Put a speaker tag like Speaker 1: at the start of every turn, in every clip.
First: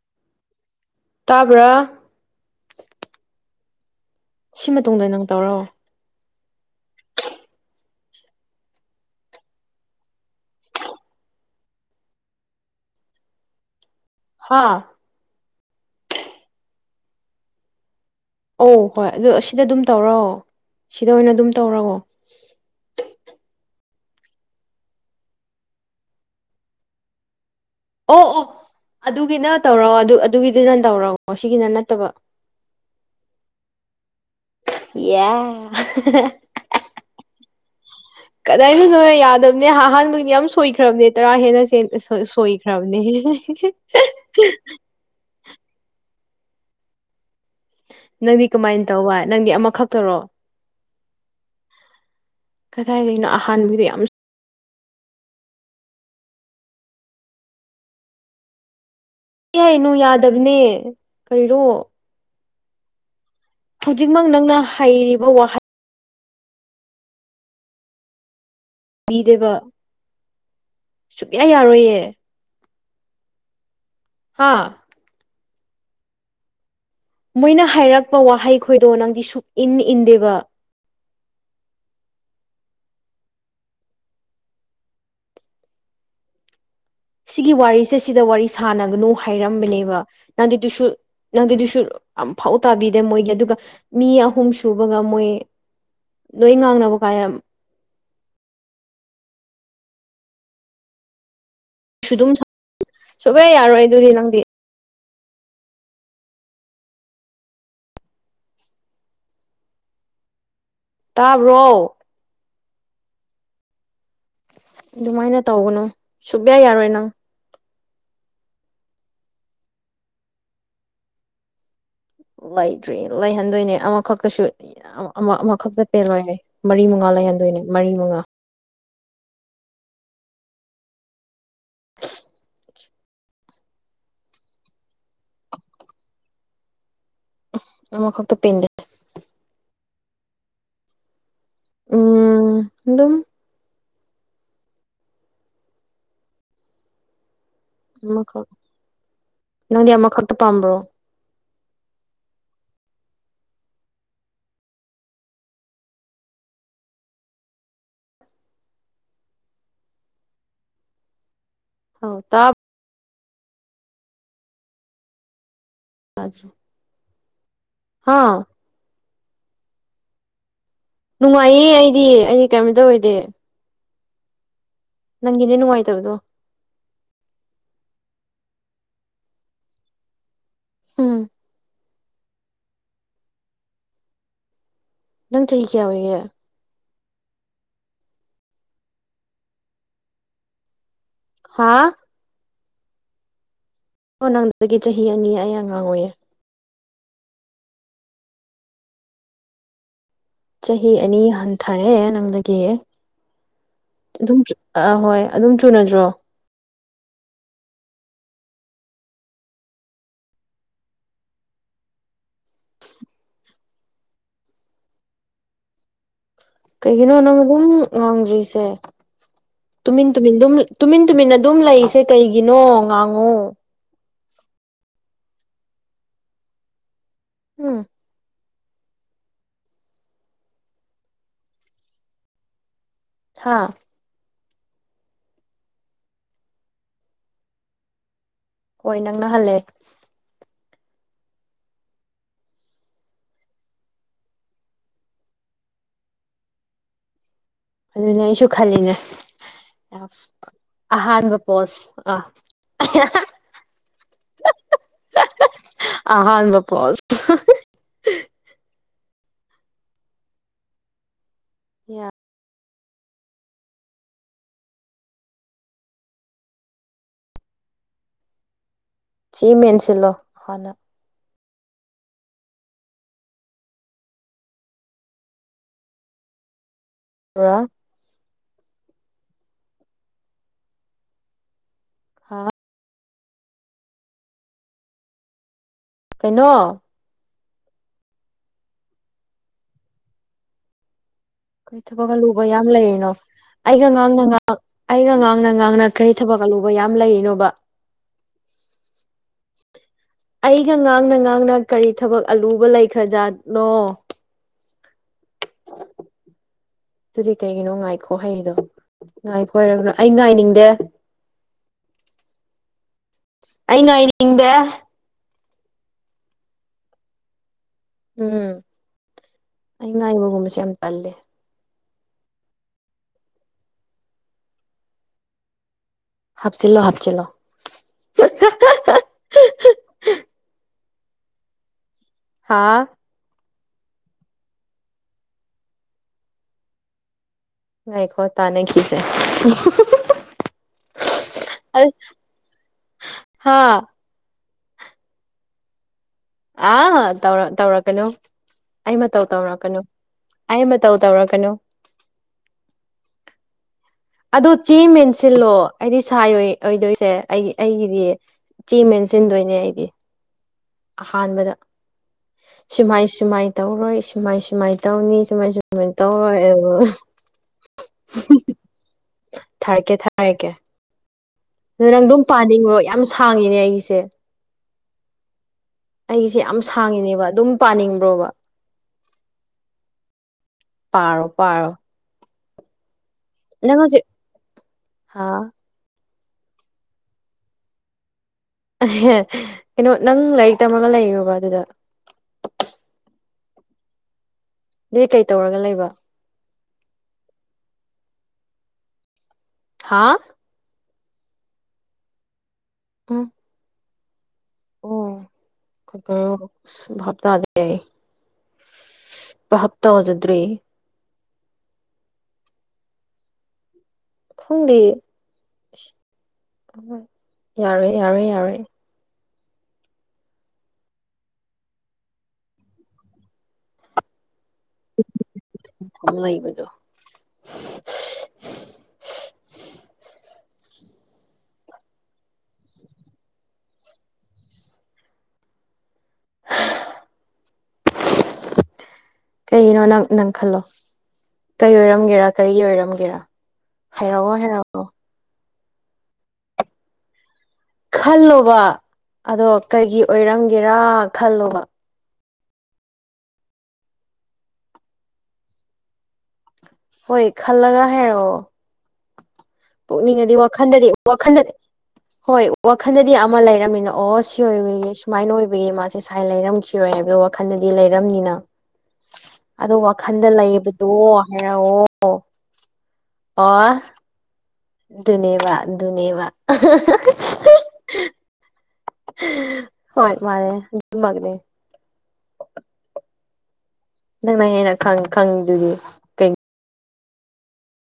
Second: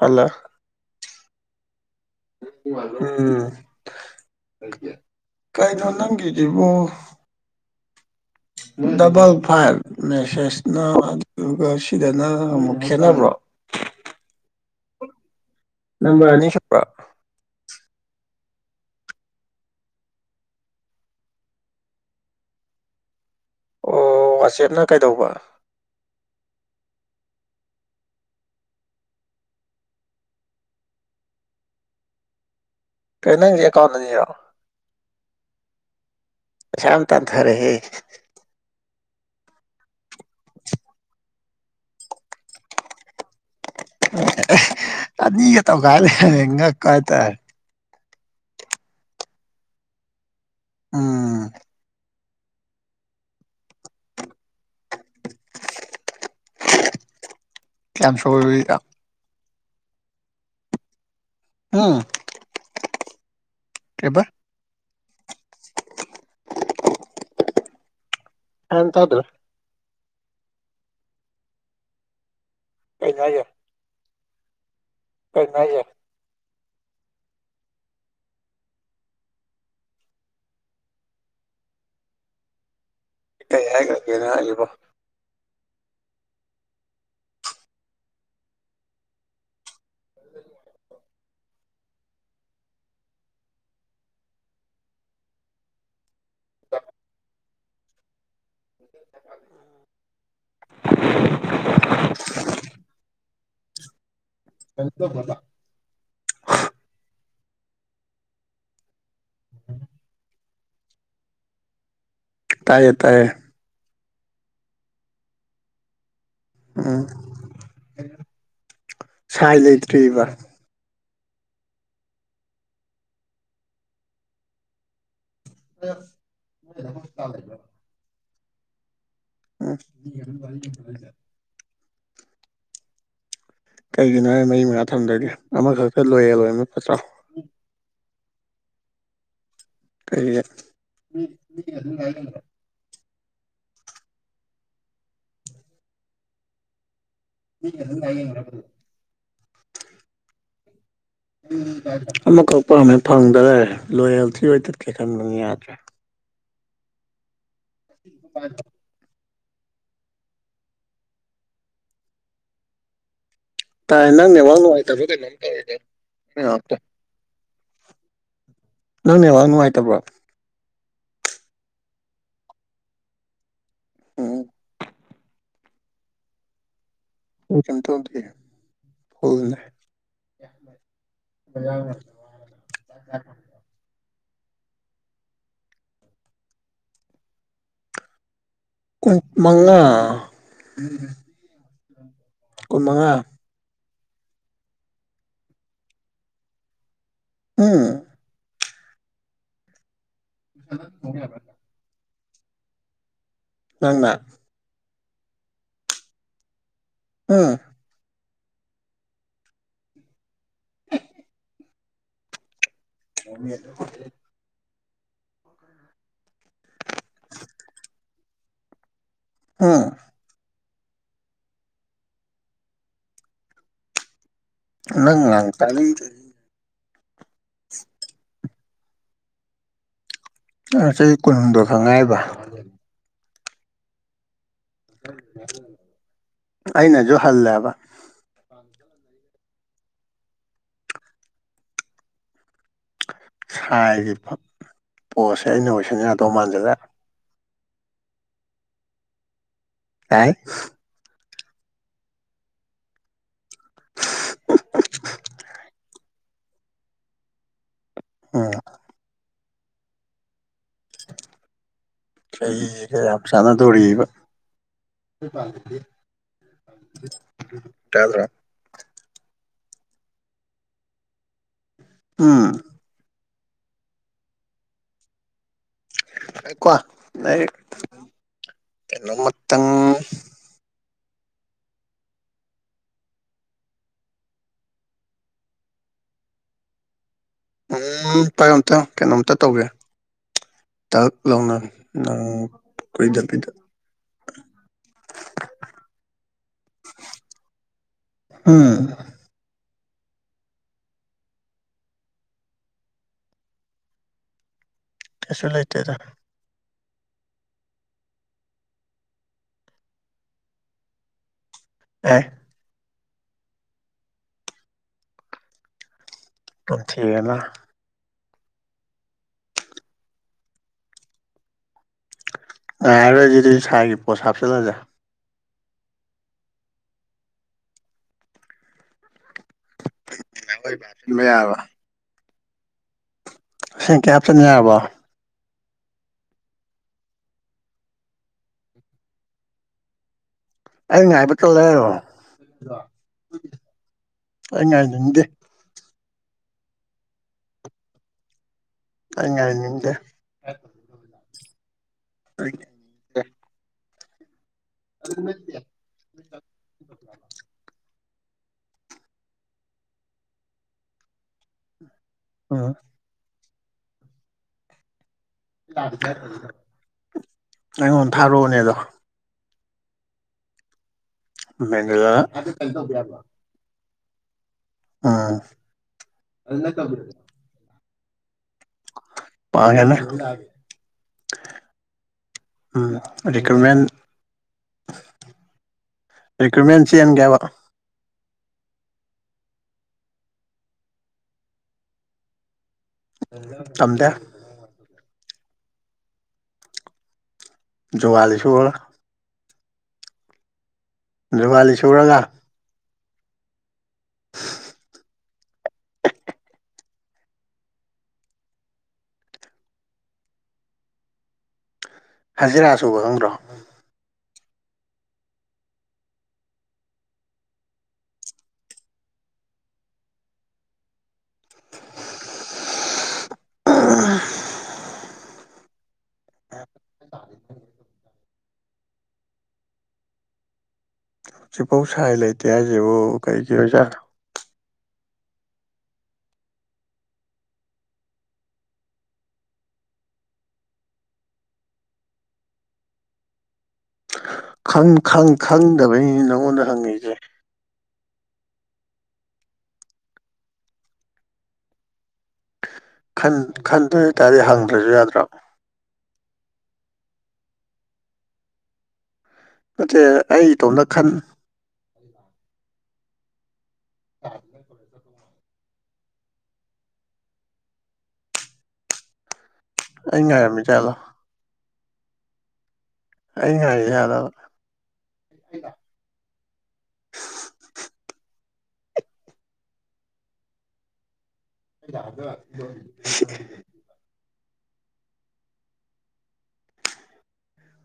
Speaker 1: ꯍꯜꯂ
Speaker 2: ꯇꯥꯕ꯭ꯔꯥ
Speaker 1: ꯎꯝ
Speaker 2: ꯁꯤ ꯃꯇꯨꯡꯗ ꯅꯪ ꯇꯧꯔꯣ
Speaker 1: ꯀꯩꯅꯣ ꯅꯪꯒꯤꯗꯨꯕꯨ ꯗꯕꯜ ꯐꯥꯏꯚ ꯃꯦꯁꯦꯁꯅ ꯑꯗꯨꯒ ꯁꯤꯗꯅ ꯑꯃꯨꯛ ꯈꯦꯠꯅꯕ꯭ꯔꯣ
Speaker 2: ꯍꯥ
Speaker 1: ꯅꯝꯕꯔ ꯑꯅꯤ ꯁꯨꯄ꯭ꯔꯥ
Speaker 2: ꯑꯣ ꯍꯣꯏ ꯑꯗꯨ ꯑꯁꯤꯗ ꯗꯨꯝ ꯇꯧꯔꯣ ꯁꯤꯗ ꯑꯣꯏꯅ ꯗꯨꯝ ꯇꯧꯔꯑꯣ
Speaker 1: ꯑꯣ ꯋꯥꯆꯦꯞꯅ ꯀꯩꯗꯧꯕ
Speaker 2: ꯑꯣ ꯑꯣ ꯑꯗꯨꯒꯤꯅ ꯇꯧꯔꯣ ꯑꯗꯨ ꯑꯗꯨꯒꯤꯗꯨꯅ ꯇꯧꯔꯛꯑꯣ ꯁꯤꯒꯤꯅ ꯅꯠꯇꯕ
Speaker 1: ꯀꯩ ꯅꯪ ꯑꯦꯀꯥꯎꯟ ꯑꯅꯤꯔꯣ
Speaker 2: ꯌꯥ [unintelligible]
Speaker 1: ꯄꯩꯁꯥ ꯌꯥꯝ ꯇꯥꯟꯊꯔꯦꯍꯦ
Speaker 2: ꯀꯗꯥꯏꯗꯅꯣꯍꯦ ꯌꯥꯗꯝꯅꯦ ꯑꯍꯥꯟꯕꯒꯤ ꯌꯥꯝ ꯁꯣꯏꯈ꯭ꯔꯝꯅꯦ ꯇꯔꯥ ꯍꯦꯟꯅ ꯁꯦꯡ ꯑ ꯁꯣꯢ ꯁꯣꯏꯈ꯭ꯔꯝꯅꯦ [unintelligible]
Speaker 1: [unintelligible] ꯑꯅꯤꯒ ꯇꯧꯒꯥꯏ ꯂꯩꯔꯝꯃꯦ ꯉꯛꯄ ꯍꯥꯏꯇꯔꯦ
Speaker 2: ꯅꯪꯗꯤ ꯀꯃꯥꯏꯅ ꯇꯧꯕ ꯅꯪꯗꯤ ꯑꯃꯈꯛꯇꯔꯣ
Speaker 1: ꯎꯝ
Speaker 2: ꯀꯗꯥꯏꯗꯩꯅꯣ ꯑꯍꯥꯟꯕꯗꯤ ꯌꯥꯝ
Speaker 1: [unintelligible] ꯀꯌꯥꯝ ꯁꯣꯢꯔꯨꯅꯣ
Speaker 2: ꯑꯦ ꯅꯣ ꯌꯥꯗꯝꯅꯦ [unintelligible]
Speaker 1: ꯎꯝ ꯀꯩꯕ
Speaker 2: ꯍꯧꯖꯤꯛꯃꯛ ꯅꯪꯅ ꯍꯩꯔꯤꯕ ꯋꯥꯍꯩ
Speaker 1: [inaudible] ꯒ꯭ꯌꯥꯟ ꯇꯥꯗ꯭ꯔꯦ
Speaker 2: ꯄꯤꯗ꯭ꯔꯤꯕ ꯁꯨꯛꯌꯥ ꯌꯥꯔꯣꯏꯌꯦ
Speaker 1: ꯀꯩꯅꯣ ꯍꯥꯢꯁꯦ
Speaker 2: ꯍꯥꯥ
Speaker 1: [unintelligible]
Speaker 2: ꯃꯣꯏꯅ ꯍꯥꯏꯔꯛꯄ ꯋꯥꯍꯩ ꯈꯣꯏꯗꯣ ꯅꯪꯗꯤ ꯁꯨꯛ ꯏꯟ ꯏꯟꯗꯦꯕ
Speaker 1: ꯀꯩ ꯍꯥꯏꯈ꯭ꯔꯒꯦꯅꯦ ꯑꯩꯕꯣ
Speaker 2: ꯁꯤꯒꯤ ꯋꯥꯔꯤꯁꯦ ꯁꯤꯗ ꯋꯥꯔꯤ ꯁꯥꯟꯅꯒꯅꯨ ꯍꯥꯏꯔꯝꯕꯅꯦꯕ ꯅꯪꯗꯤ ꯗꯨꯁꯨ ꯅꯪꯗꯤ ꯗꯨꯁꯨ ꯑꯝꯐꯧ ꯇꯥꯕꯤꯗꯦ ꯃꯣꯏꯒꯤ ꯑꯗꯨꯒ ꯃꯤ ꯑꯍꯨꯝ ꯁꯨꯕꯒ ꯃꯣꯏ ꯂꯣꯏ ꯉꯥꯡꯅꯕ ꯀꯥꯌꯝ
Speaker 1: [inaudible]
Speaker 2: [unintelligible] ꯁꯨꯞꯌꯥ ꯌꯥꯔꯣꯏ ꯑꯗꯨꯗꯤ ꯅꯪꯗꯤ
Speaker 1: [unintelligible] [inaudible]
Speaker 2: ꯇꯥꯕ꯭ꯔꯣ
Speaker 1: ꯇꯥꯏꯌꯦ ꯇꯥꯢꯌꯦ
Speaker 2: ꯑꯗꯨꯃꯥꯏꯅ ꯇꯧꯒꯅꯨ ꯁꯨꯞꯌꯥ ꯌꯥꯔꯣꯏ
Speaker 1: ꯎꯝ
Speaker 2: ꯅꯪ
Speaker 1: ꯁꯥꯏ ꯂꯩꯇ꯭ꯔꯤꯕ
Speaker 2: ꯂꯩꯇ꯭ꯔꯤ ꯂꯩꯍꯟꯗꯣꯏꯅꯦ ꯑꯃꯈꯛꯇꯁꯨ ꯌꯥꯝ ꯑꯃ ꯑꯃꯈꯛꯇ ꯄꯦꯜꯂꯣꯢꯅꯦ ꯃꯔꯤ ꯃꯉꯥ ꯂꯩꯍꯟꯗꯣꯏꯅꯤ ꯃꯔꯤ ꯃꯉꯥ
Speaker 1: ꯎꯝ ꯀꯩꯒꯤꯅꯣꯍꯦ ꯃꯔꯤ ꯃꯉꯥ ꯊꯝꯗꯣꯢꯗꯤ ꯑꯃꯈꯛꯇ ꯂꯣꯏꯌꯦꯜ ꯑꯣꯏꯕꯅ ꯐꯠꯇ꯭ꯔꯣ
Speaker 2: ꯑꯃ ꯈꯛꯇ ꯄꯦꯟꯗꯦ
Speaker 1: ꯀꯩꯒꯤ [unintelligible]
Speaker 2: ꯗꯨꯝ ꯑꯃꯈꯛ ꯅꯪꯗꯤ ꯑꯃꯈꯛꯇ ꯄꯥꯝꯕ꯭ꯔꯣ
Speaker 1: ꯑꯃꯈꯛ ꯄꯥꯝꯃꯦ ꯐꯪꯗ ꯂꯩꯔꯦ ꯂꯣꯌꯦꯜ ꯊꯤ ꯑꯣꯏ ꯊꯠꯀꯦ ꯈꯟꯕꯅꯤ ꯌꯥꯗ꯭ꯔꯦ [inaudible]
Speaker 2: ꯑꯥꯎ ꯇꯥꯞ
Speaker 1: ꯇꯥꯏ ꯅꯪ ꯅꯦꯠꯋꯥꯛ ꯅꯨꯉꯥꯏꯇꯕ꯭ꯔꯥ ꯀꯩꯅꯣꯝ
Speaker 2: ꯌꯥꯗ꯭ꯔꯦ
Speaker 1: ꯇꯧꯋꯤꯗꯥ [unintelligible]
Speaker 2: ꯍꯥ
Speaker 1: ꯅꯪ ꯅꯦꯋꯥꯛ ꯅꯨꯡꯉꯥꯏꯇꯕ꯭ꯔꯣ
Speaker 2: ꯅꯨꯡꯉꯥꯏꯌꯦ ꯑꯩꯗꯤ ꯑꯩ ꯀꯩꯝꯇ ꯑꯣꯏꯗꯦ
Speaker 1: ꯎꯝ
Speaker 2: ꯅꯪꯒꯤꯅꯦ ꯅꯨꯡꯉꯥꯏꯇꯕꯗꯣ
Speaker 1: ꯑꯩ ꯀꯩꯝ ꯇꯧꯗꯦ ꯐꯨꯜꯅꯦ [inaudible]
Speaker 2: ꯎꯝ ꯅꯪ ꯆꯍꯤ ꯀꯌꯥ ꯑꯣꯏꯒꯦ
Speaker 1: ꯀꯨꯟ ꯃꯉꯥ
Speaker 2: ꯍꯥꯥ
Speaker 1: ꯀꯨꯟꯃꯉꯥ
Speaker 2: ꯑꯣ ꯅꯪꯗꯒꯤ ꯆꯍꯤ ꯑꯅꯤ ꯑꯩ ꯑꯉꯥꯡ ꯑꯣꯏꯌꯦ
Speaker 1: ꯎꯝ
Speaker 2: ꯆꯍꯤ ꯑꯅꯤ ꯍꯟꯊꯔꯦ ꯅꯪꯗꯒꯤ
Speaker 1: ꯅꯪꯅ
Speaker 2: ꯑꯗꯨꯝ ꯑꯥ ꯍꯣꯏ ꯑꯗꯨꯝ ꯆꯨꯅꯗ꯭ꯔꯣ
Speaker 1: ꯎꯝ [inaudible]
Speaker 2: ꯀꯩꯒꯤꯅꯣ ꯅꯪ ꯒꯨꯝ ꯉꯥꯡꯗ꯭ꯔꯤꯁꯦ
Speaker 1: ꯎꯝ
Speaker 2: ꯇꯨꯃꯤꯟ ꯇꯨꯃꯤꯟ ꯑꯗꯨꯝ ꯇꯨꯃꯤꯟ ꯇꯨꯃꯤꯟ ꯑꯗꯨꯝ ꯂꯩꯁꯦ ꯀꯩꯒꯤꯅꯣ ꯉꯥꯡꯉꯣ
Speaker 1: ꯅꯪ ꯉꯥꯡ ꯇꯥꯅꯤꯡꯗꯦ
Speaker 2: ꯎꯝ
Speaker 1: ꯅꯪ ꯆꯍꯤ ꯀꯨꯟꯍꯨꯝꯗꯣꯏ ꯈꯛ ꯉꯥꯏꯔꯥꯕ
Speaker 2: ꯍꯥ
Speaker 1: ꯑꯩꯩꯅꯁꯨ ꯍꯜꯂꯦꯕ
Speaker 2: ꯍꯣꯏ ꯅꯪꯅ ꯍꯜꯂꯦ
Speaker 1: ꯁꯥꯏꯒꯤ ꯄꯣꯁꯁꯦ ꯑꯩꯅ ꯑꯣꯏꯁꯤꯟ ꯌꯥꯗꯧ ꯃꯥꯟꯖꯤꯂꯛꯑꯦ
Speaker 2: ꯑꯗꯨꯅꯦ ꯑꯩꯁꯨ ꯈꯜꯂꯤꯅꯦ
Speaker 1: ꯌꯥꯏ
Speaker 2: ꯑꯍꯥꯟꯕꯥ ꯄꯣꯁ ꯑꯥ ꯑꯍꯥꯟꯕ ꯄꯣꯁ
Speaker 1: ꯎꯝ [inaudible]
Speaker 2: ꯌꯥ
Speaker 1: ꯑꯩꯒꯥ ꯌꯥꯝ ꯆꯥꯅꯗꯣꯔꯤꯕ ꯇꯥꯕ꯭ꯔꯥ
Speaker 2: ꯆꯤ ꯃꯦꯟꯁꯤꯜꯂꯣ ꯍꯥꯟꯅ
Speaker 1: ꯎꯝ
Speaker 2: ꯄꯨꯔꯥ
Speaker 1: ꯂꯩꯌꯨꯀꯣ ꯀꯩꯅꯣꯃꯇꯪ
Speaker 2: ꯍꯥꯥ ꯀꯩꯅꯣ
Speaker 1: ꯎꯝ ꯄꯥꯌꯣ ꯑꯝꯇꯪ ꯀꯩꯅꯣꯝꯇ ꯇꯧꯒꯦ ꯇꯛ ꯂꯥꯎꯅ
Speaker 2: ꯀꯩ ꯊꯕꯛ ꯑꯂꯨꯕ
Speaker 1: ꯅꯪ
Speaker 2: ꯌꯥꯝ ꯂꯩꯔꯤꯅꯣ
Speaker 1: ꯀꯨꯏꯗꯕꯤꯗ
Speaker 2: ꯑꯩꯒ ꯉꯥꯡꯅ ꯉꯥꯡ ꯑꯩꯒ ꯉꯥꯡꯅ ꯉꯥꯡꯅ ꯀꯔꯤ ꯊꯕꯛ ꯑꯂꯨꯕ ꯌꯥꯝ ꯂꯩꯔꯤꯅꯣꯕ
Speaker 1: ꯎꯝ
Speaker 2: ꯑꯩꯒ ꯉꯥꯡꯅ ꯉꯥꯡꯅ ꯀꯔꯤ ꯊꯕꯛ ꯑꯂꯨꯕ ꯂꯩꯈ꯭ꯔꯖꯥꯠꯅꯣ
Speaker 1: ꯀꯩꯁꯨ ꯂꯩꯇꯦꯗꯥ
Speaker 2: ꯑꯗꯨꯗꯤ ꯀꯩꯒꯤꯅꯣ ꯉꯥꯏꯈꯣ ꯍꯥꯏꯔꯤꯗꯣ ꯉꯥꯏꯈꯣ ꯍꯥꯏꯔꯒ ꯑꯩ ꯉꯥꯏꯅꯤꯡꯗꯦ
Speaker 1: ꯑꯦ
Speaker 2: ꯑꯩ ꯉꯥꯢꯅꯤꯡꯗꯦ
Speaker 1: [unintelligible] ꯊꯤꯔꯦꯅ
Speaker 2: ꯎꯝ ꯑꯩ ꯉꯥꯏꯕꯒꯨꯝꯕꯁꯦ ꯌꯥꯝ ꯇꯜꯂꯦ
Speaker 1: ꯉꯥꯢꯔꯔꯣꯢ ꯑꯗꯨꯗꯤ ꯁꯥꯢꯒꯤ ꯄꯣꯁꯠ ꯍꯥꯞꯆꯤꯜꯂꯁꯦ
Speaker 2: ꯍꯥꯞꯆꯤꯜꯂꯣ ꯍꯥꯞꯆꯤꯜꯂꯣ
Speaker 1: [unintelligible] ꯁꯤꯟꯕ ꯌꯥꯔꯕ
Speaker 2: ꯍꯥꯥ
Speaker 1: ꯑꯁꯦꯡꯀꯤ ꯍꯥꯞꯆꯤꯟ ꯌꯥꯔꯕꯣ
Speaker 2: ꯉꯥꯏꯈꯣ ꯇꯥꯟꯅꯈꯤꯁꯦ
Speaker 1: ꯑꯩ ꯉꯥꯏꯕ ꯇꯜꯂꯦ ꯍꯥꯢꯔꯣ
Speaker 2: ꯑꯩ ꯍꯥ
Speaker 1: ꯑꯩ ꯉꯥꯏꯅꯤꯡꯗꯦ
Speaker 2: ꯑ ꯇꯧ ꯇꯧꯔꯛꯀꯅꯨ ꯑꯩ ꯃꯇꯧ ꯇꯧꯔꯛꯀꯅꯨ ꯑꯩ ꯃ ꯇꯧ ꯇꯧꯔꯛꯀꯅꯨ
Speaker 1: [inaudible]
Speaker 2: ꯑꯗꯣ ꯆꯦꯡ ꯃꯦꯟꯁꯤꯜꯂꯣ ꯑꯩꯗꯤ ꯁꯥꯏ ꯑꯣꯏꯗꯣꯏꯁꯦ ꯑꯩꯒꯤ ꯑꯩꯒꯤꯗꯤ ꯆꯦ ꯃꯦꯟꯁꯤꯟꯗꯣꯏꯅꯦ ꯑꯩꯗꯤ ꯑꯍꯥꯟꯕꯗ
Speaker 1: ꯎꯝ
Speaker 2: ꯁꯨꯃꯥꯏ ꯁꯨꯃꯥꯏꯅ ꯇꯧꯔꯣꯏ ꯁꯨꯃꯥꯏ ꯁꯨꯃꯥꯏ ꯇꯧꯅꯤ ꯁꯨꯃꯥꯏ ꯁꯨꯃꯥꯏꯅ ꯇꯧꯔꯣꯏ ꯑꯗꯨꯕꯨ
Speaker 1: ꯑꯩꯉꯣꯟꯗ ꯊꯥꯔꯛꯑꯣꯅꯦ ꯑꯗꯣ
Speaker 2: ꯊꯥꯔꯛꯀꯦ ꯊꯥꯔꯛꯀꯦ ꯑꯗꯣ ꯅꯪ ꯑꯗꯨꯝ
Speaker 1: ꯃꯦꯅꯦꯖꯔ
Speaker 2: ꯄꯥꯅꯤꯡꯕ꯭ꯔꯣ ꯌꯥꯝ ꯁꯥꯡꯉꯤꯅꯦ ꯑꯩꯒꯤꯁꯦ
Speaker 1: ꯑꯝ
Speaker 2: ꯑꯩꯁꯦ ꯌꯥꯝ ꯁꯥꯡꯉꯤꯅꯦꯕ ꯑꯗꯨꯝ ꯄꯥꯅꯤꯡꯕ꯭ꯔꯣꯕ
Speaker 1: ꯄꯥꯒꯦꯅꯦ
Speaker 2: ꯄꯥꯔꯣ ꯄꯥꯔꯣ
Speaker 1: ꯎꯝ ꯔꯤꯀꯃꯦꯟ
Speaker 2: ꯅꯪ ꯍꯧꯖꯤꯛ ꯍꯥ
Speaker 1: ꯔꯤꯀ꯭ꯔꯨꯠꯃꯦꯟ ꯆꯦꯟꯒꯦꯕ
Speaker 2: ꯑꯍꯦ ꯀꯩꯅꯣ ꯅꯪ ꯂꯥꯏꯔꯤꯛ ꯇꯝꯃꯒ ꯂꯩꯔꯣꯕ ꯑꯗꯨꯗ
Speaker 1: ꯇꯝꯗꯦ
Speaker 2: ꯑꯗꯨꯗꯤ ꯀꯩ ꯇꯧꯔꯒ ꯂꯩꯕ
Speaker 1: ꯖꯨꯒꯥꯂꯤ ꯁꯨꯔꯒ
Speaker 2: ꯍꯥꯥ
Speaker 1: ꯖꯨꯒꯂꯤ ꯁꯨꯔꯒ
Speaker 2: ꯎꯝ ꯑꯣ ꯀꯣ ꯚꯥꯞꯇꯥꯗꯦ ꯑꯩ ꯚꯥꯞ ꯇꯥꯖꯗ꯭ꯔꯦ
Speaker 1: ꯍꯖꯤꯔꯥ ꯁꯨꯕ ꯈꯪꯗ꯭ꯔꯣ
Speaker 2: ꯈꯪꯗꯦ ꯌꯥꯔꯦ ꯌꯥꯔꯦ ꯌꯥꯔꯦ
Speaker 1: [inaudible] ꯑꯥ [unintelligible]
Speaker 2: ꯂꯩꯕꯗꯨ
Speaker 1: ꯍꯧꯖꯤꯛꯐꯧ ꯁꯥꯏ ꯂꯩꯇꯦ ꯍꯥꯏꯁꯤꯕꯨ ꯀꯩꯒꯤ ꯑꯣꯏꯖꯥꯠꯅꯣ
Speaker 2: ꯀꯩꯒꯤꯅꯣ ꯅꯪ ꯅꯪ ꯈꯜꯂꯣ ꯀꯩ ꯑꯣꯏꯔꯝꯒꯦꯔꯥ ꯀꯔꯤ ꯑꯣꯏꯔꯝꯒꯦꯔꯥ ꯍꯥꯏꯔꯛꯑꯣ ꯍꯥꯏꯔꯛꯑꯣ
Speaker 1: ꯈꯪꯗꯕꯅꯤꯅꯤ ꯅꯪꯉꯣꯟꯗ ꯍꯪꯉꯏꯖꯦ
Speaker 2: ꯈꯜꯂꯣꯕ ꯑꯗꯣ ꯀꯩꯒꯤ ꯑꯣꯏꯔꯝꯒꯦꯔꯥ ꯈꯜꯂꯣꯕ
Speaker 1: ꯈꯟ ꯈꯟꯗꯣꯇꯥꯔꯗꯤ ꯍꯪꯗ꯭ꯔꯁꯨ ꯌꯥꯗ꯭ꯔꯣ
Speaker 2: ꯍꯣꯏ ꯈꯜꯂꯒ ꯍꯥꯏꯔꯣ
Speaker 1: ꯅꯠꯇꯦ
Speaker 2: ꯄꯨꯛꯅꯤꯡꯉꯗꯤ
Speaker 1: ꯑꯩ ꯏꯇꯣꯝꯇ
Speaker 2: ꯋꯥꯈꯜꯗꯗꯤ
Speaker 1: ꯈꯟ
Speaker 2: ꯋꯥꯈꯟꯗꯗꯤ ꯍꯣꯏ ꯋꯥꯈꯜꯗꯗꯤ ꯑꯃ ꯂꯩꯔꯝꯃꯤꯅ ꯑꯣ ꯁꯤ ꯑꯣꯏꯕꯌꯦ ꯁꯨꯃꯥꯏꯅ ꯑꯣꯏꯕꯒꯤ ꯃꯥꯁꯦ ꯥꯏ ꯂꯩꯔꯝꯈꯤꯔꯣꯏ ꯍꯥꯏꯕꯒꯤ ꯋꯥꯈꯜꯗꯗꯤ ꯂꯩꯔꯝꯅꯤꯅ ꯑꯗꯣ
Speaker 1: ꯑꯩ
Speaker 2: ꯋꯥꯈꯟꯗ
Speaker 1: ꯉꯥꯏꯔꯝꯃꯤꯖꯥꯠꯂꯣ
Speaker 2: ꯂꯩꯕꯗꯣ ꯍꯥꯏꯔꯛꯑꯣ
Speaker 1: ꯑꯩ ꯉꯥꯏꯔꯤꯖꯥꯠꯂꯕ
Speaker 2: ꯑꯣ ꯑꯗꯨꯅꯦꯕ ꯅꯦꯕ
Speaker 1: [inaudible]
Speaker 2: ꯍꯣꯏ ꯃꯥꯔꯦ ꯑꯗꯨ ꯃꯛꯅꯦ
Speaker 1: [unintelligible]
Speaker 2: ꯅꯪꯅ ꯍꯦꯟꯅ ꯈꯪꯉꯤꯗꯨꯗꯤ ꯀꯩ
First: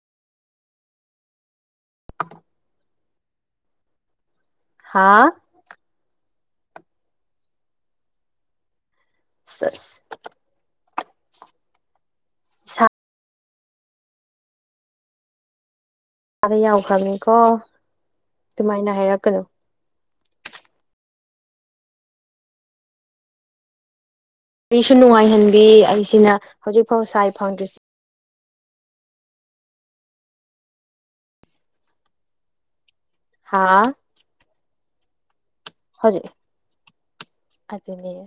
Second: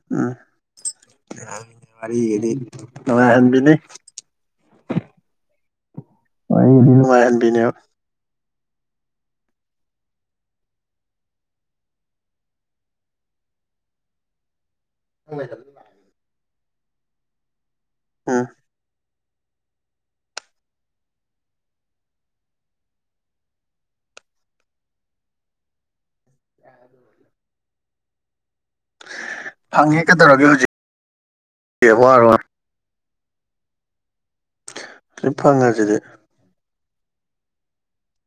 Speaker 1: [unintelligible]
Speaker 2: ꯍꯥꯥ
Speaker 1: ꯋꯥꯔꯤꯗꯤ ꯅꯨꯡꯉꯥꯏ ꯍꯟꯕꯤꯅꯦꯕ
Speaker 2: [unintelligible] ꯁꯥ
Speaker 1: [unintelligible]
Speaker 2: ꯑꯥꯗ ꯌꯥꯎꯈ꯭ꯔꯕꯅꯤꯀꯣ
Speaker 1: ꯎꯝ
Speaker 2: ꯑꯗꯨꯃꯥꯏꯅ ꯍꯥꯏꯔꯛꯀꯅꯨ ꯃꯤꯁꯨ ꯅꯨꯡꯉꯥꯏꯍꯟꯕꯤ ꯑꯩꯁꯤꯅ ꯍꯧꯖꯤꯛꯐꯥꯎ ꯁꯥꯏ ꯐꯪꯗ꯭ꯔꯤꯁꯤ
Speaker 1: ꯐꯪꯉꯤ ꯀꯩꯗꯧꯔꯒꯦ ꯍꯧꯖꯤꯛꯔ
Speaker 2: ꯍꯥꯥ
Speaker 1: ꯍꯧꯖꯤꯛ ꯐꯪꯉꯁꯤꯗꯤ
Speaker 2: ꯑꯗꯨꯅꯤ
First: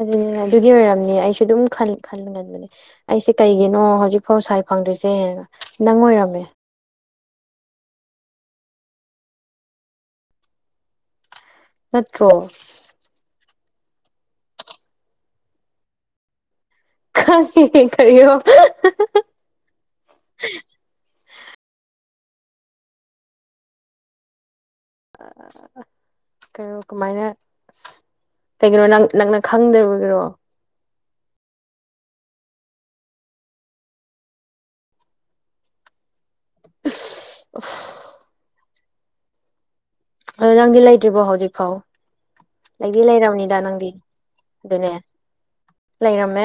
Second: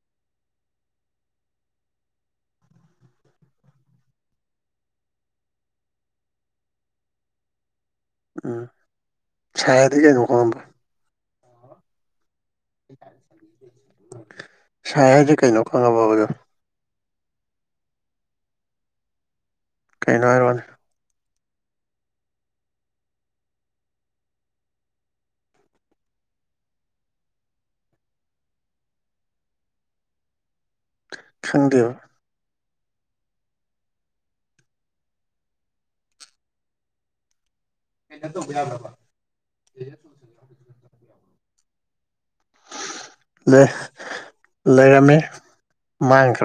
Speaker 2: ꯑꯗꯨꯅꯤ ꯑꯗꯨꯒꯤ ꯑꯣꯏꯔꯝꯅꯦ ꯑꯩꯁꯨ ꯑꯗꯨꯝ ꯈꯟꯒꯟꯕꯅꯦ ꯑꯩꯁꯦ ꯀꯩꯒꯤꯅꯣ ꯍꯧꯖꯤꯛꯐꯥꯎ ꯁꯥꯏ ꯐꯪꯗꯣꯏꯁꯦ ꯅꯪ ꯑꯣꯏꯔꯝꯃꯦ
Speaker 1: ꯎꯝ ꯁꯥꯏꯗꯤ ꯀꯩꯅꯣ ꯈꯪꯉꯕꯣ
Speaker 2: ꯅꯠꯇ꯭ꯔꯣ
Speaker 1: ꯁꯥꯏ ꯍꯥꯏꯖꯦ ꯀꯩꯅꯣ ꯈꯪꯉꯕꯕ ꯑꯗꯣ
Speaker 2: ꯈꯪꯉꯦ ꯀꯔꯤꯔꯣ
Speaker 1: ꯀꯩꯅꯣ ꯍꯥꯏ ꯑꯣꯏꯔꯛꯑꯣꯅꯦ
Speaker 2: ꯑꯥ ꯀꯩꯅꯣ ꯀꯃꯥꯏꯅ ꯑꯥ ꯀꯩꯒꯤꯅꯣ ꯅꯪ ꯅꯪꯅ ꯈꯪꯗ꯭ꯔꯔꯤꯕꯒꯤꯔꯣ
Speaker 1: ꯈꯪꯗꯦꯕꯥ
Speaker 2: ꯑꯁ
Speaker 1: [unintelligible]
Speaker 2: ꯑꯗꯣ ꯅꯪꯗꯤ ꯂꯩꯇ꯭ꯔꯤꯕꯣ ꯍꯧꯖꯤꯛ ꯐꯥꯎ ꯂꯩꯗꯤ ꯂꯩꯔꯔꯝꯅꯤꯗ
Speaker 1: ꯂꯩ
Speaker 2: ꯅꯪꯗꯤ ꯑꯗꯨꯅꯦ ꯂꯩꯔꯝꯃꯦ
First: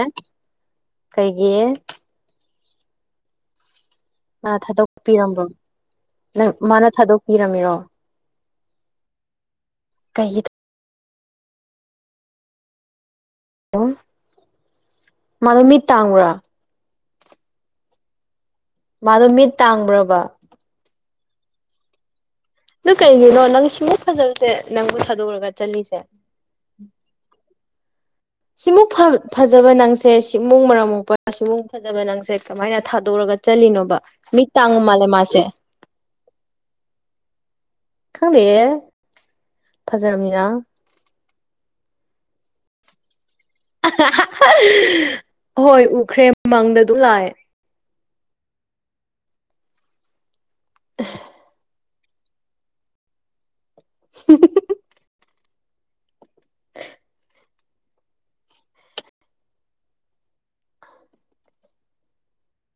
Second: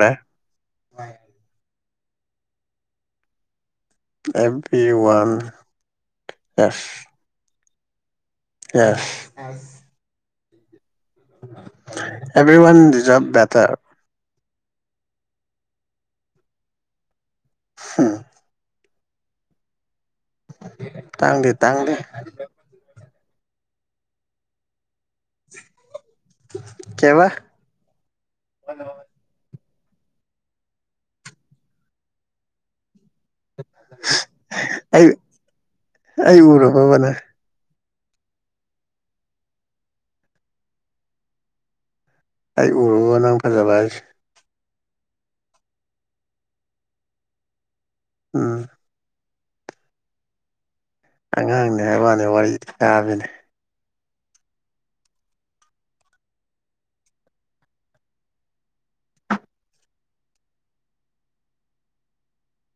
Speaker 2: ꯀꯩꯒꯤ ꯃꯥꯅ ꯊꯥꯗꯣꯛꯄꯤꯔꯝꯕ꯭ꯔꯣ ꯅꯪ ꯃꯥꯅ ꯊꯥꯗꯣꯛꯄꯤꯔꯝꯃꯤꯔꯣ
Speaker 1: ꯌꯦꯁ
Speaker 2: ꯀꯩꯒꯤ
Speaker 1: ꯑꯦꯚ꯭ꯔꯤ ꯋꯥꯟ ꯗꯤꯖꯔꯚ ꯕꯦꯇꯔ
Speaker 2: ꯃꯥꯗꯨ ꯃꯤ ꯇꯥꯡꯕ꯭ꯔ
Speaker 1: ꯍꯝ
Speaker 2: ꯃꯥꯗꯣ ꯃꯤꯠ ꯇꯥꯡꯕ꯭ꯔꯕ
Speaker 1: ꯇꯥꯡꯗꯦ ꯇꯥꯡꯗꯦ
Speaker 2: ꯑꯗꯨ ꯀꯩꯒꯤꯅꯣ ꯅꯪ ꯁꯤꯃꯨꯛ ꯐꯖꯕꯁꯦ ꯅꯪꯕꯨ ꯊꯥꯗꯣꯛꯔꯒ ꯆꯠꯂꯤꯁꯦ
Speaker 1: ꯀꯩꯕꯥ
Speaker 2: ꯁꯤꯃꯨꯛ ꯐꯕ ꯐꯖꯕ ꯅꯪꯁꯦ ꯁꯤꯃꯨꯡ ꯃꯔꯝ ꯃꯛꯄ ꯁꯤꯃꯨꯡ ꯐꯖꯕ ꯅꯪꯁꯦ ꯀꯃꯥꯏꯅ ꯊꯥꯗꯣꯛꯔꯒ ꯆꯠꯂꯤꯅꯣꯕ ꯃꯤꯠ ꯇꯥꯡꯕ ꯃꯥꯜꯂꯦ
Speaker 1: ꯑꯩ
Speaker 2: ꯃꯥꯁꯦ
Speaker 1: ꯑꯩ ꯎꯔꯕꯕ ꯅꯪ
Speaker 2: ꯈꯪꯗꯦꯌꯦ ꯐꯖꯔꯝꯃꯤꯅ
Speaker 1: ꯑꯩ ꯎꯔꯕꯣ ꯅꯪ ꯐꯖꯕ ꯍꯥꯏꯁꯦ
Speaker 2: ꯑꯍꯥ ꯍꯥ ꯍꯣꯏ ꯎꯈ꯭ꯔꯦ ꯃꯪꯗ ꯑꯗꯨꯝ ꯂꯥꯛꯑꯦ
Speaker 1: ꯎꯝ
Speaker 2: ꯑꯍ
Speaker 1: ꯑꯉꯥꯡꯅꯤ ꯍꯥꯏꯕꯋꯥꯅꯤ ꯋꯥꯔꯤ ꯇꯥꯕꯅꯤ
Speaker 2: ꯍꯥ ꯍꯥ ꯍ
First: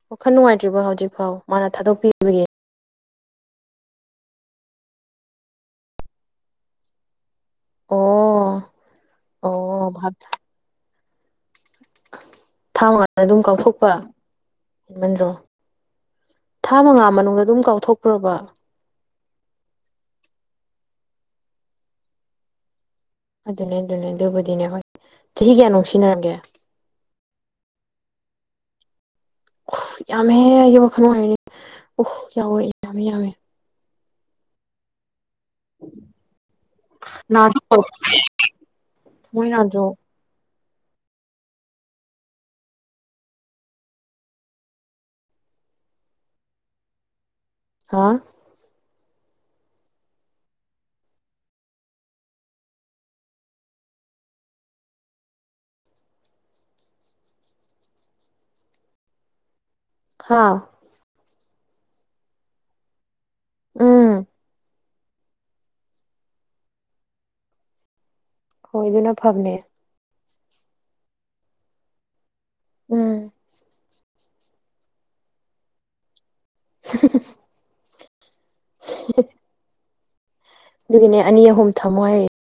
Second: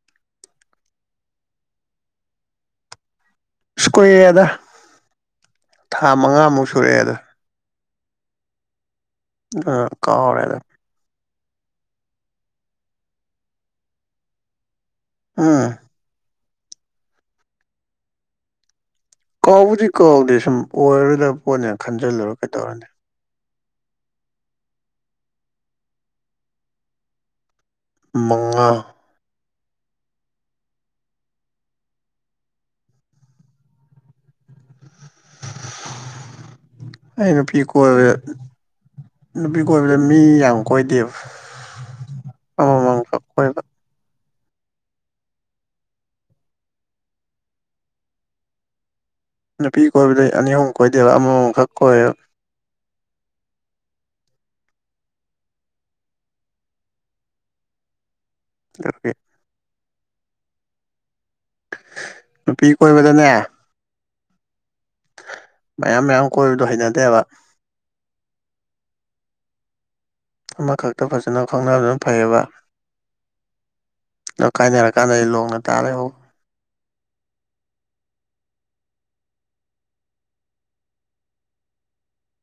Speaker 2: ꯋꯥꯈꯜ ꯅꯨꯡꯉꯥꯏꯇ꯭ꯔꯤꯕꯣ ꯍꯧꯖꯤꯛꯐꯥꯎ ꯃꯥꯅ ꯊꯥꯗꯣꯛꯄꯤꯕꯒꯤ
Speaker 1: ꯁꯀꯨꯏꯔꯦꯗ ꯊꯥ ꯃꯉꯥꯃꯨꯛ ꯁꯨꯔꯛꯑꯦꯗ
Speaker 2: ꯑꯣ
Speaker 1: ꯎ
Speaker 2: ꯑꯣ ꯚꯥꯞ
Speaker 1: ꯀꯥꯎꯔꯦꯗ
Speaker 2: ꯊꯥ [unintelligible] ꯑꯗꯨꯝ ꯀꯥꯎꯊꯣꯛꯄ ꯍꯦꯟꯃꯟꯗ꯭ꯔꯣ
Speaker 1: ꯎꯝ
Speaker 2: ꯊꯥ ꯃꯉꯥ ꯃꯅꯨꯡꯗ ꯑꯗꯨꯝ ꯀꯥꯎꯊꯣꯛꯄ꯭ꯔꯣꯕ
Speaker 1: ꯀꯥꯎꯕꯨꯗꯤ ꯀꯥꯎꯗꯦ ꯁꯨꯝ ꯑꯣꯏꯔꯣꯏꯗꯕ ꯄꯣꯠꯅꯦ ꯈꯟꯖꯤꯜꯂꯨꯔ ꯀꯩꯗꯧꯔꯨꯅꯤ
Speaker 2: ꯑꯗꯨꯅꯦ ꯑꯗꯨꯅꯦ ꯑꯗꯨꯕꯨꯗꯤꯅꯦ ꯍꯣꯏ ꯆꯍꯤ ꯀꯌꯥ ꯅꯨꯡꯁꯤꯟꯅꯔꯝꯒꯦ
Speaker 1: ꯃꯉꯥ
Speaker 2: ꯎꯍ ꯌꯥꯝꯃꯦꯍ ꯑꯩꯒꯤ ꯋꯥꯈꯜ [unintelligible] ꯎꯍ ꯌꯥꯎꯋꯦ ꯌꯥꯝꯃꯦ ꯌꯥꯝꯃꯦ
Speaker 1: ꯑꯩ ꯅꯨꯄꯤ
Speaker 2: ꯅꯥꯗ꯭ꯔꯣ
Speaker 1: ꯀꯣꯏꯕ
Speaker 2: ꯊꯃꯣꯏ
Speaker 1: ꯅꯨꯄꯤ
Speaker 2: ꯅꯥꯗ꯭ꯔꯣ
Speaker 1: ꯀꯣꯏꯕꯗ ꯃꯤ ꯌꯥꯝ ꯀꯣꯏꯗꯦꯕ ꯑꯃꯃꯝ ꯈꯛ ꯀꯣꯏꯕ
Speaker 2: ꯍꯥꯥ
Speaker 1: ꯅꯨꯄꯤ ꯀꯣꯏꯕꯗ ꯑꯅꯤ ꯑꯍꯨꯝ ꯀꯣꯏꯗꯦꯕ ꯑꯃꯃꯝꯈꯛ ꯀꯣꯏꯕ ꯑꯗꯨꯒꯤ
Speaker 2: ꯍꯥꯥ
Speaker 1: ꯅꯨꯄꯤ ꯀꯣꯏꯕꯗꯅꯦ
Speaker 2: ꯎꯨꯝ
Speaker 1: ꯃꯌꯥꯝ ꯃꯌꯥꯝ ꯀꯣꯏꯕꯗꯣ ꯍꯩꯅꯗꯦꯕ
Speaker 2: ꯍꯣꯏ ꯗꯨꯅ ꯐꯕꯅꯦ
Speaker 1: ꯑꯃꯈꯛꯇ ꯐꯖꯅ ꯈꯪꯅꯕꯗꯨꯅ ꯐꯩꯌꯦꯕ
Speaker 2: ꯎꯨꯝ
Speaker 1: ꯗꯨ ꯀꯥꯏꯅꯔꯀꯥꯟꯗ ꯑꯩ ꯂꯣꯡꯅ ꯇꯥꯔ ꯂꯩꯍꯧ
Speaker 2: ꯍꯥ ꯍꯥ ꯍ ꯍꯥ ꯍꯥꯍꯥ ꯑꯗꯨꯒꯤꯅꯦ ꯑꯅꯤ ꯑꯍꯨꯝ ꯊꯝꯃꯣ ꯍꯥꯏꯔꯤ